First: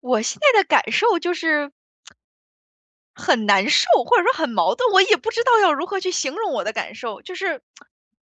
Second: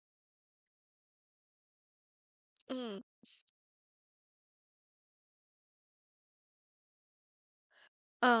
我现在的感受就是，嗯。很难受，或者说很矛盾，我也不知道要如何去形容我的感受。就是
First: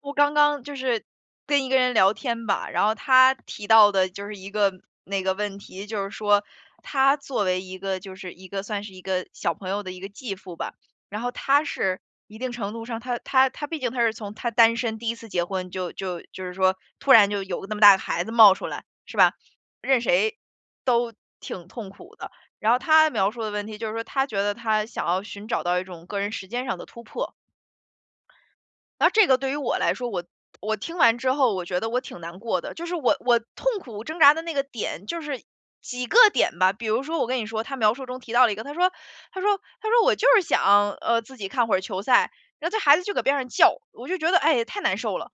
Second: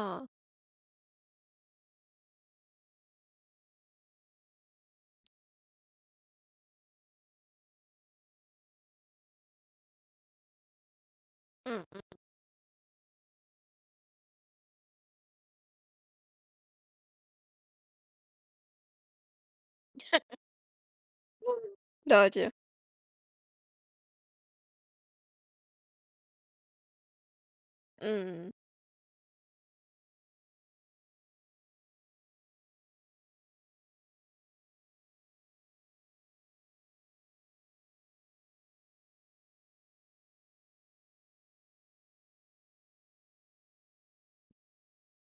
我刚刚就是跟一个人聊天吧，然后他提到的就是一个那个问题，就是说他作为一个就是一个算是一个小朋友的一个继父吧，然后他嗯是嗯。一定程度上，他毕竟他是从他单身第一次结婚就是说突然就有个那么大个孩子冒出来，是吧？任谁都挺痛苦了的。解。然后他描述的问题就是说，他觉得他想要寻找到一种个人时间上的突破，嗯。然后这个对于我来说，我听完之后，我觉得我挺难过的，就是我痛苦挣扎的那个点，就是几个点吧。比如说，我跟你说，他描述中提到了一个，他说我就是想自己看会儿球赛，然后这孩子就搁边上叫，我就觉得哎太难受了。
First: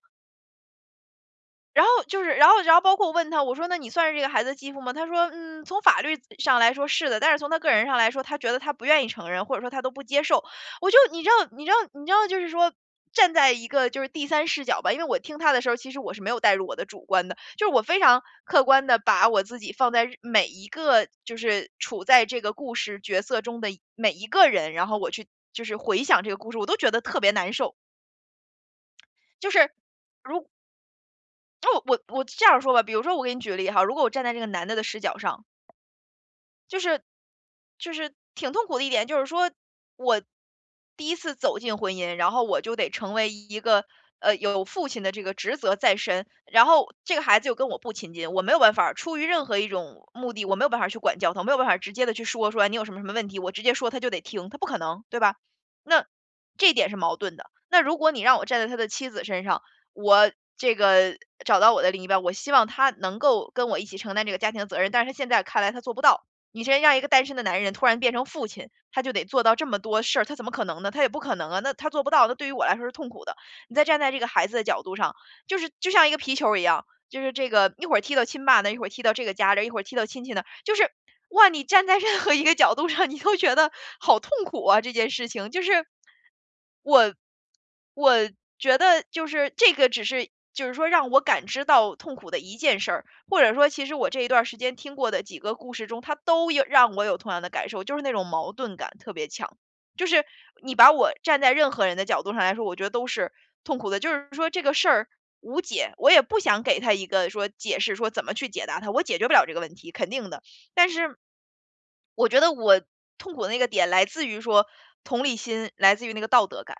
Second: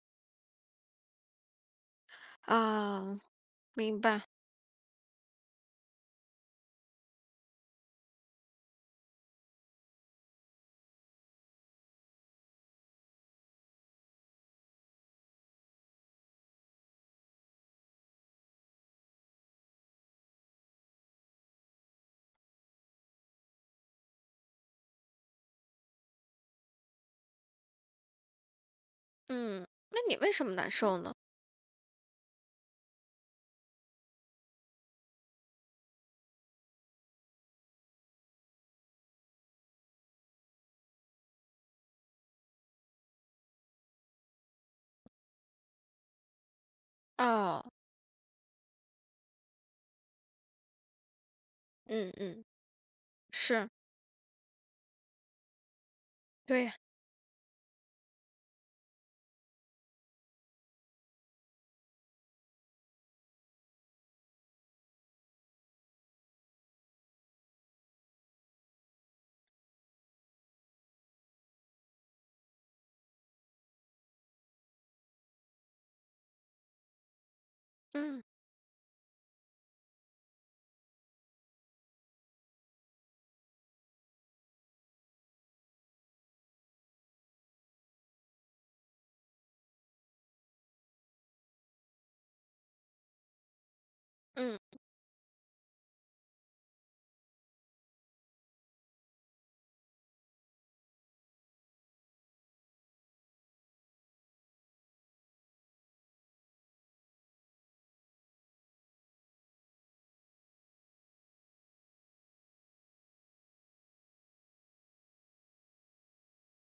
然后就是，然后包括啊，问他，我说：“那你明算是这白。个孩子的继父吗？”他说：“嗯，从法律上来说是的，但是从他个人上来说，他觉得他不愿意承认，或者说他都不接受。”我就你知道就是说，站在一个就是第三视角吧，因为我听他的时候，其实我是没有带入我的主观的，就是我非常客观的把我自己放在日每一个就是处在这个故事角色中的每一个人，然后我去就是回想这个故事，我都觉得特别难受。就嗯。是那你为什如么难受呢？那我这样说吧，比如说我给你举个例哈，如果我站在这个男的的视角上，就是就是挺痛苦的一点，就是说我第一次走进婚姻，然后我就得成为一个有父亲的这个职责在身，然后这个孩子又哦。跟我不亲近，我没有办法儿出于任何一种目的，我没有办法儿去管教他，我没有办法儿直接嗯的去嗯。说哎你有什么什么问题，我直是。接说他就得听，他不可能，对吧？那对这一呀。点是矛盾的。那如果你让我站在他的妻子身上，我这个找到我的另一半，我希望他能够跟我一起承担这个家庭责任，但是他现在看来他做不到，你先让一个单身的男人突然变成父亲，他就得做到这么多事儿，他怎么可能呢？他也不可能啊，那他做不到，那对于我来说是痛苦的。你再站在这个孩子的角度上，就是就像一个皮球儿一样，就是这个一会儿踢嗯到亲爸那儿，一会儿踢到这个家这儿，一会儿踢到亲戚那儿，就是哇，你站在任何一个角度上，你都觉得好痛苦啊！这件事情就是，我我觉得就是这个只是就是说让我感知到痛苦的一件事儿，或者说其实我这一段儿时嗯。间听过的几个故事中，它都有让我有同样的感受，就是那种矛盾感特别强。就是你把我站在任何人的角度上来说，我觉得都是痛苦的。就是说这个事儿无解，我也不想给他一个说解释，说怎么去解答它，我解决不了这个问题，肯定的。但是我觉得我痛苦的那个点来自于说同理心，来自于那个道德感。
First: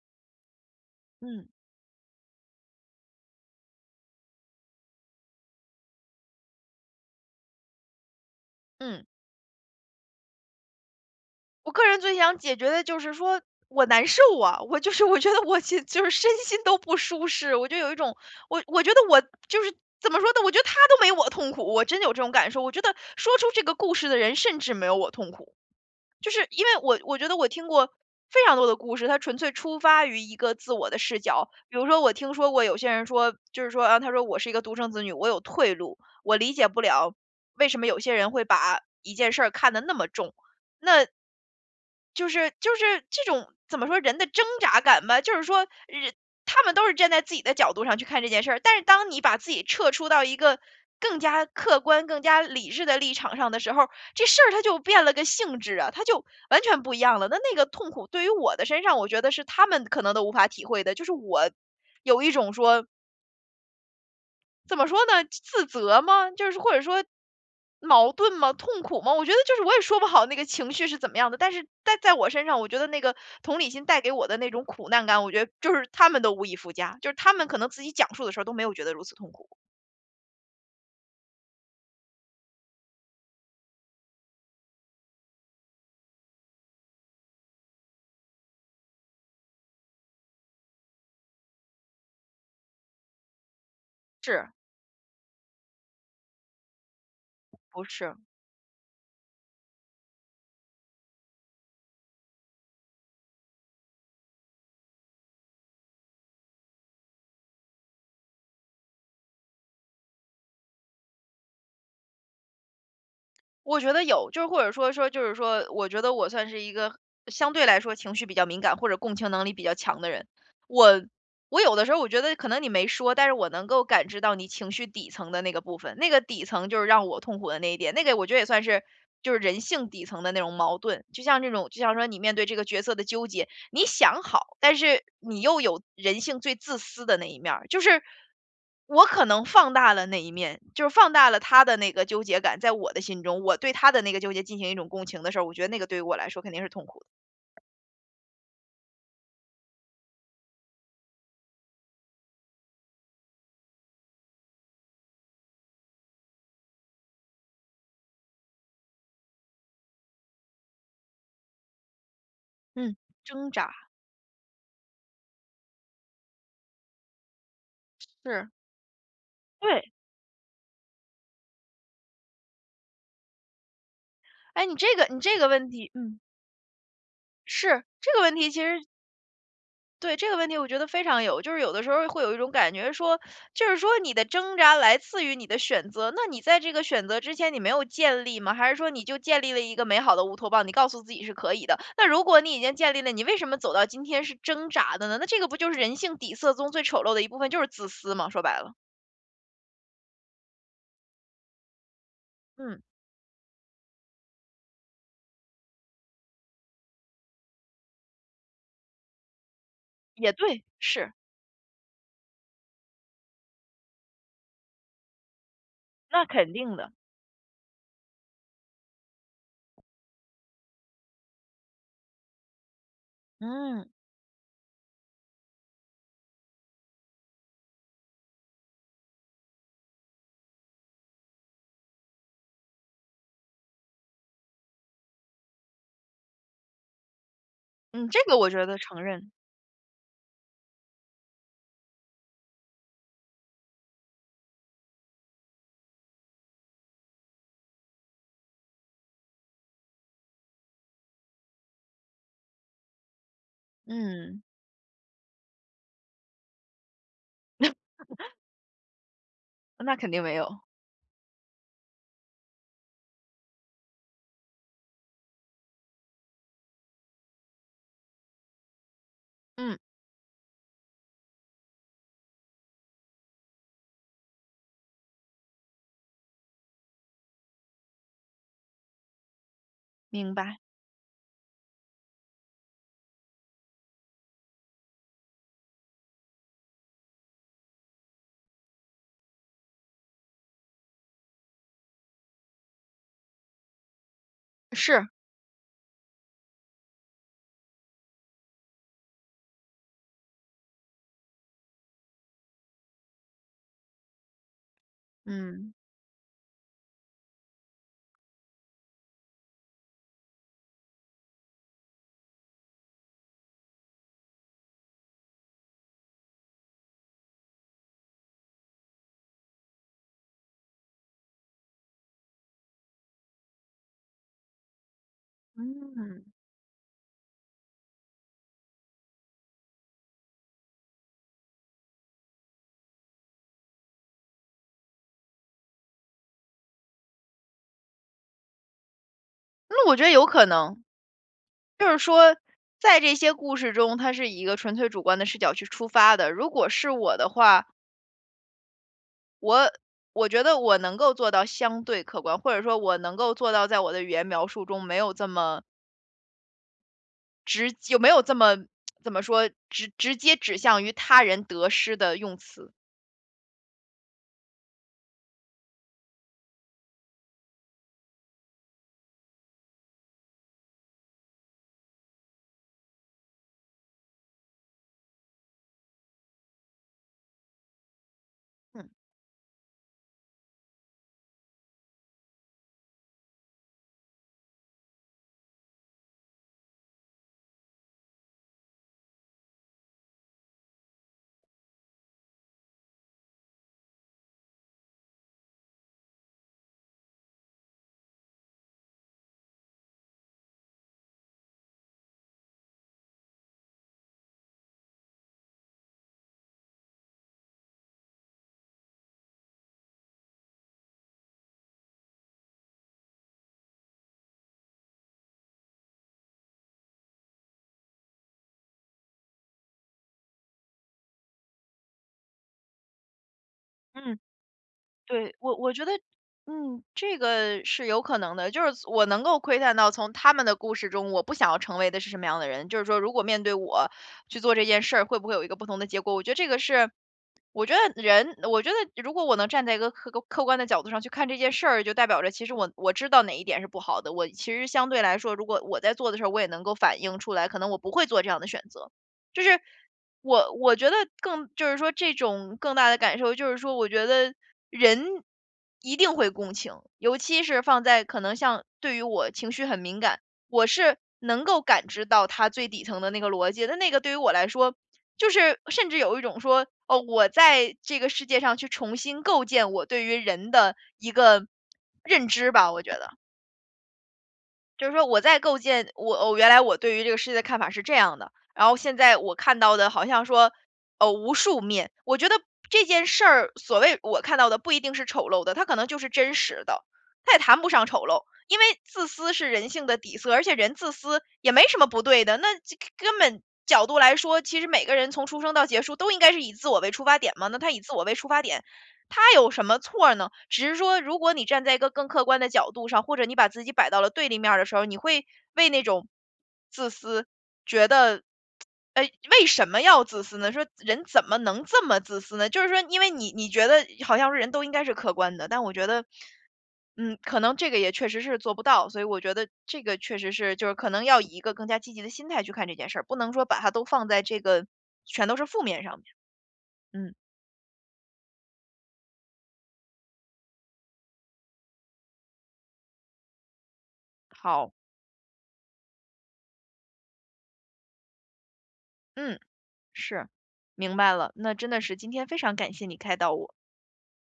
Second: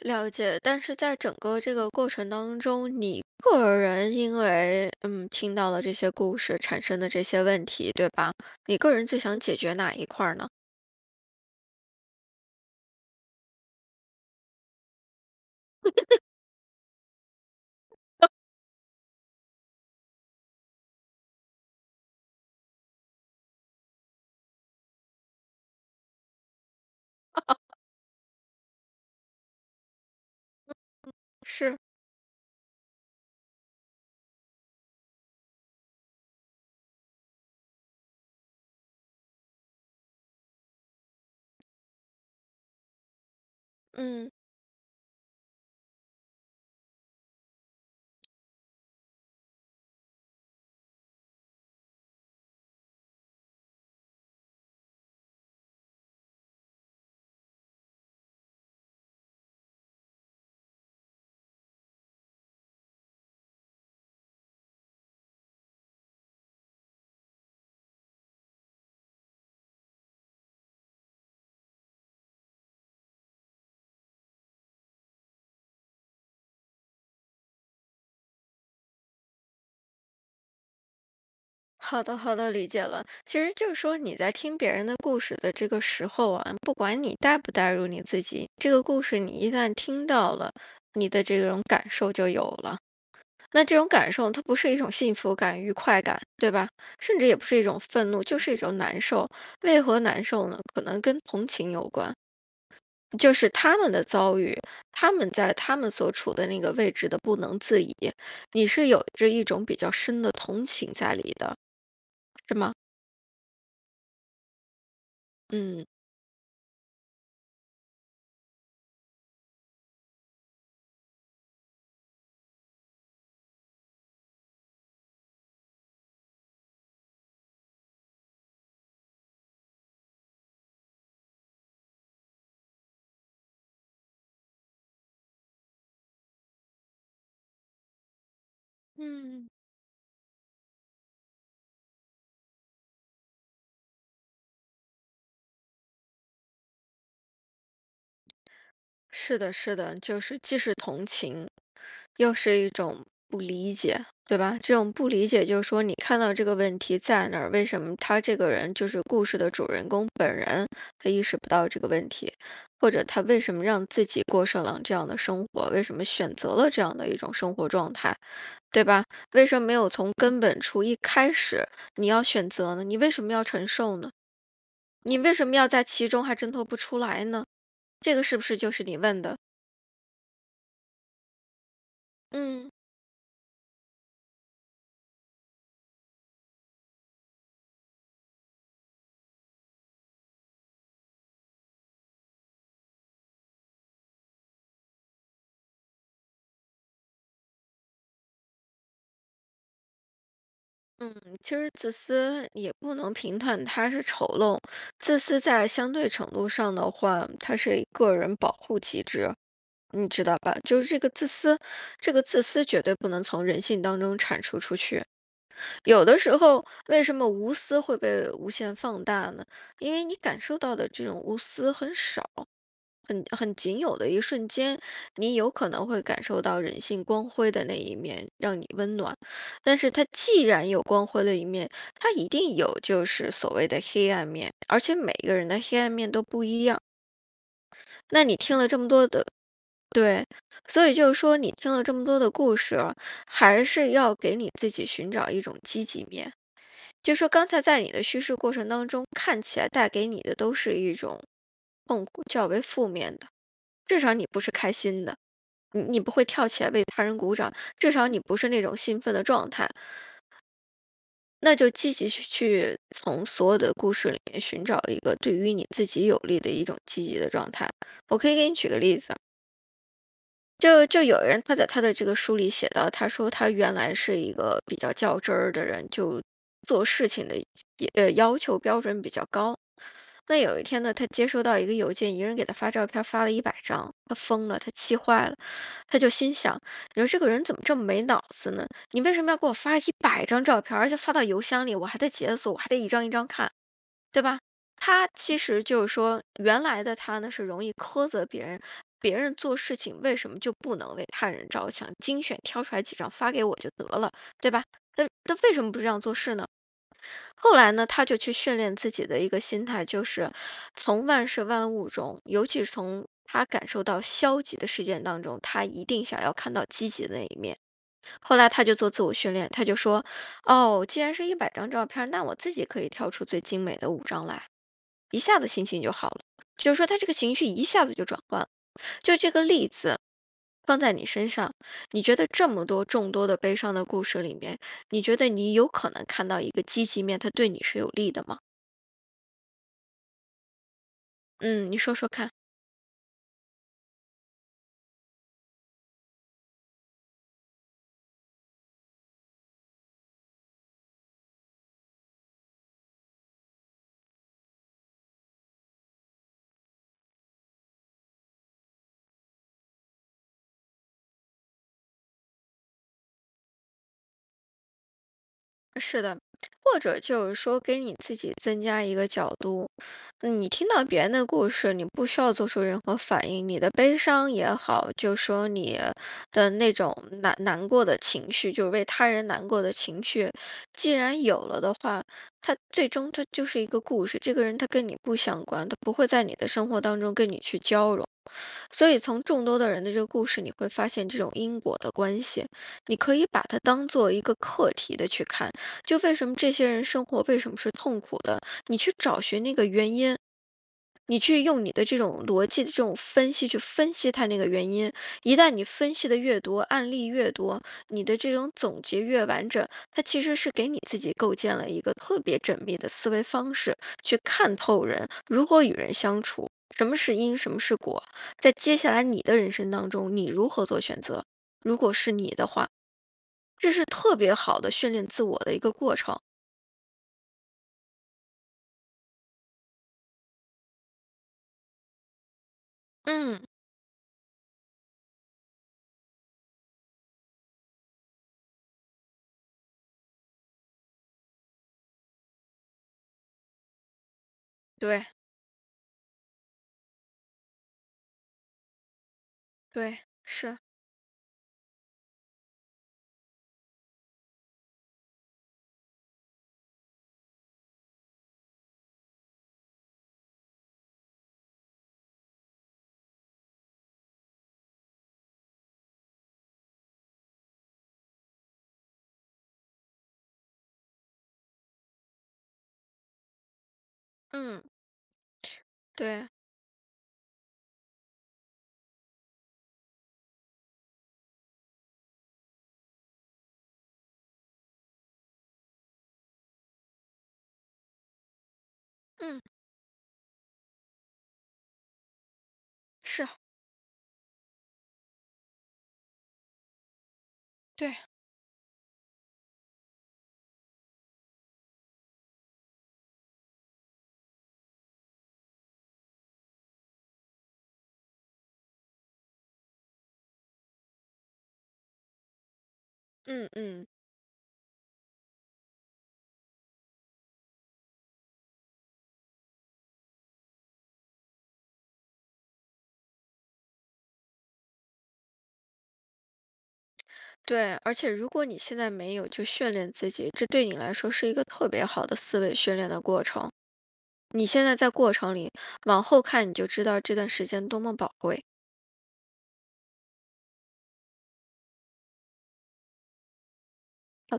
了解。但是在整嗯个这个过程当中，你个人因为听到了这些故事产生的这些问题，对吧？你个嗯。人最想解决哪一块儿呢？我个人最想解决的就是说我难受啊，我就是我觉得我心就是身心都不舒适，我就有一种我觉得我就是怎么说呢？我觉得他都没我痛苦，我真的有这种感受。我觉得说出这个故事的人甚至没有我痛苦，就是因为我觉得我听过非常多的故事，它纯粹出发于一个自我的视角。比是。如说，我听说过有些人说，就是说啊，他说我是一个独生子女，我有退路，我理解不了为什么有些人会把一件事儿看得那么重。那就是这种怎么说人的嗯。挣扎感吧，就是说人他们都是站在自己的角度上去看这件事儿，但是当你把自己撤出到一个更加客观、更加理智的立场上的时候，这事儿它就变了个性质啊，它就完全不一样了。那那个痛苦对于我的身上，我觉得是他们可能都无法体会的，就是我有一种说。怎么说呢？自责吗？就是或者说矛盾吗？痛苦吗？我觉得就是我也说不好那个情绪是怎么样的，但是在我身上，我觉得那个同理心带给我的那种苦难感，我觉得就是他们都无以复加，就是他们可能自己讲述的时候都没有觉得如此痛苦，好的，好的，理解了。其实就是说，你在听别人的故事的这个时候啊，不管你带不带入你自己，这个故事你一旦听到了，你的这种感受就有了。那这种感受，它是不是一种幸福感、愉快感，对吧？甚至也不是一种不愤是？怒，就是一种难受。为何难受呢？可能跟同情有关，就是他们的遭遇，他们在他们所处的那个位置的不能自已，你是有着一种比较深的同情在里的。我觉得有，就是或者说就是说，嗯。我觉得我算是一个相对来说情绪比较敏感或者共情能力比较强的人。我我有的时候我觉得可能你没说，但是我能够感知到你情绪底层的那个部分，那个底层就是让我痛苦的那一点，那个我觉得也算是就是人性底层的那种矛盾。就像这种，就像说你面对这个角色的纠结，你想好，但是你又有人性最自私的那一面儿，就是我可能嗯，放大了那一面，就是放大了他的那个纠结感，在我的心中，我对他的那个纠结进行一种共情的时候，我觉得那个对于我来说肯定是痛苦的。是的，是的，就是既是同情，又是一种不理解，对吧？这种不理解就是说，你看到这个问题在那儿，为什么他这个人就是故事的主人公本人，他意识不到这个问题，或嗯，者他为挣什么扎，让自己过上了这样的生活，为什么选择了这样的一种生活状态，是，对吧？为什么没对，有从根本处一开始你要选择呢？你为什么要承受呢？哎，你你为这什个么问要在题，其嗯，中还挣脱不出来呢？是这这个个问是不题，是其就是实你问的？对，这个问题我觉得非常有，就是有的时候会有一种嗯感觉说，就是说你的挣扎来自于你的选择，那你在这个选择之前你没有建立吗？还是说你就建立了一个美好的乌托邦，你告诉自己是可以的？那如果你已经建立了，你为什么走到今天是挣扎的呢？那这个不就是人性底色中最丑陋的一部分，就是自私吗？说白了，嗯，其实自私也嗯，不能评判它是丑陋，自私在相对程度上的话，它是一个人保护机制，你知也道吧？对，就是这个是，自私，这个自私绝对不能从人性当中铲除出去。有的那时肯候，定的，为什么无私会被无限放大呢？因为你感受到的这种无私很少，很仅嗯有的一瞬间，你有可能会感受到人性光辉的那一面，让你温暖。但是它既然有光辉的一面，它一定有就是所谓的黑暗面，而且每个人的黑暗面都不一样。嗯，这那个你我听觉了得这么承多的，认，对，所以就是说，你听了这么多的故事啊，还是要给你自己寻找一种积极面。就说刚才在你的叙事过程当中，看起来带给你的都是一种痛苦，较为负面的，至少你不嗯，是开心的，你不会跳起来为他人鼓掌，至少你不是那种兴奋的状态，那肯定没有，那就积极去从所有的故事里面寻找一个对于你自己有利的一种积极的状态。我可以给你举个例子。嗯，就有人他在他的这个书里写到，他说他原来是一个比较较真儿的人，就做事情的要求标准比较高。明那有白，一天呢，他接收到一个邮件，一个人给他发照片，发了一百张，他疯了，他气坏了，他就心想：你说这个人怎么这么没脑子呢？你为什么要给我发一百张照片，而且发到邮箱里，我还得解锁，我还得一张一张看。对吧？他是，其实就是说，原来的他呢是容易苛责别人，别人做事情为什么就不能为他人着想，精选挑出来几张发给我就得了，对吧？那为什么嗯不这样做事呢？后来呢，他就去训练自己的一个心态，就是从万事万物中，尤其是从他感受到消极的事件当中，他一定想要看到积极的那一面。后来他就做自我训练，他就说：“哦，既然是一百张照片，那我自己可以挑出最精美的五张来。”一下子心情就好了。嗯。就是说他这个情绪一下子就转换了。就这个例子放在你身上，你觉得这么多众多的悲伤的故事里面，你觉得你有可能看到一个积极面，它对你是有利的吗？那我觉得有可能，嗯，你就说是说看。说，在这些故事中，它是以一个纯粹主观的视角去出发的。如果是我的话，我我觉得我能够做到相对客观，或者说我能够做到在我的语言描述中没有这么直，有没有这么 怎么说直接指向于他人得失的用词。是的，或者就是说给你自己增加一个角度，你听到别人的故事，你不需要做出任何反应，你的悲伤也好，就说你的那种难过的情绪，就是为嗯，他人难过的情绪，既然有了的话，它最终它就是一个故事，这个人他跟你不相关，他不会在你的生活当中跟你去交融。所以从众多的人的这个故事，你会发现这种因果的关系，你可以把它当做一个课题的去看，就为什么这些人生活为什么是痛苦的，你去找寻那个原因。你去用你的这种逻辑的这种分析去分析他那个原因，一旦你分析的越多，案例越多，你的这种总结越完整，它其实是给你自己构建了一个特别缜密的思维方式，去看透人如何与人相处，什么是因，什么是果。在接下来你的人生当中，你如何做选择？如果是你的话，这是特嗯。别好的训练自对，我的我一个我觉得，过程。嗯，这个是有可能的。就是我能够窥探到从他们的故事中，我不想要成为的是什么样的人。就是说，如果嗯，面对我去做这件事儿，会不会有一个不同的结果？我觉得这个是，我觉得人，我觉得如果我能站在一个客观的角度上去看这件事儿，就代表着其实我我知道哪一点是不好的。我其实相对对来说，如果我在做的时候，我也能够反映出来，可能我不会做这样的选择。就是对，我是。我觉得更就是说这种更大的感受就是说，我觉得人一定会共情，尤其是放在可能像对于我情绪很敏感，我是能够感知到它最底层的那个逻辑。那那个对于我来说，就是甚至有一种说，哦，我在这个世界上去重新构建我对于人的一个认知吧，我觉得。嗯，就是说我在构建我对。哦，原来我对于这个世界的看法是这样的，然后现在我看到的好像说，无数面。我觉得这件事儿，所谓我看到的不一定是丑陋的，它可能就是真实的，它也谈不上丑陋，因为自私嗯，是人性的底色，而且人自私也没什么不对的。那这根是。本角度来说，其实每个人从出生到结束都应该是以自我为出发点嘛，那他以自对。我为出发点，他有什么错儿呢？只是说如果你站在一个更客观的角度上，或者你把自己摆到了对立面儿的时候，你会为那种自私觉得，呃，为什么要自私呢？说人怎么能这么自私呢？就是说，因为你嗯觉得嗯。好像是人都应该是客观的，但我觉得，嗯，可能这个也确实是做不到，所以我觉得这个确实是就是可能要以一个更加积极的心态去看这件事儿，不能说把它都放在这个全都是负面上面。嗯，对。而且如果你现在没有就训练自己，这对你来说是一个特别好的思维训练的过程。你现好，在在过程里，往后看你就知道这段时间多么宝贵。嗯。是，明白了。那真的是今天非常感谢你开导我。好的。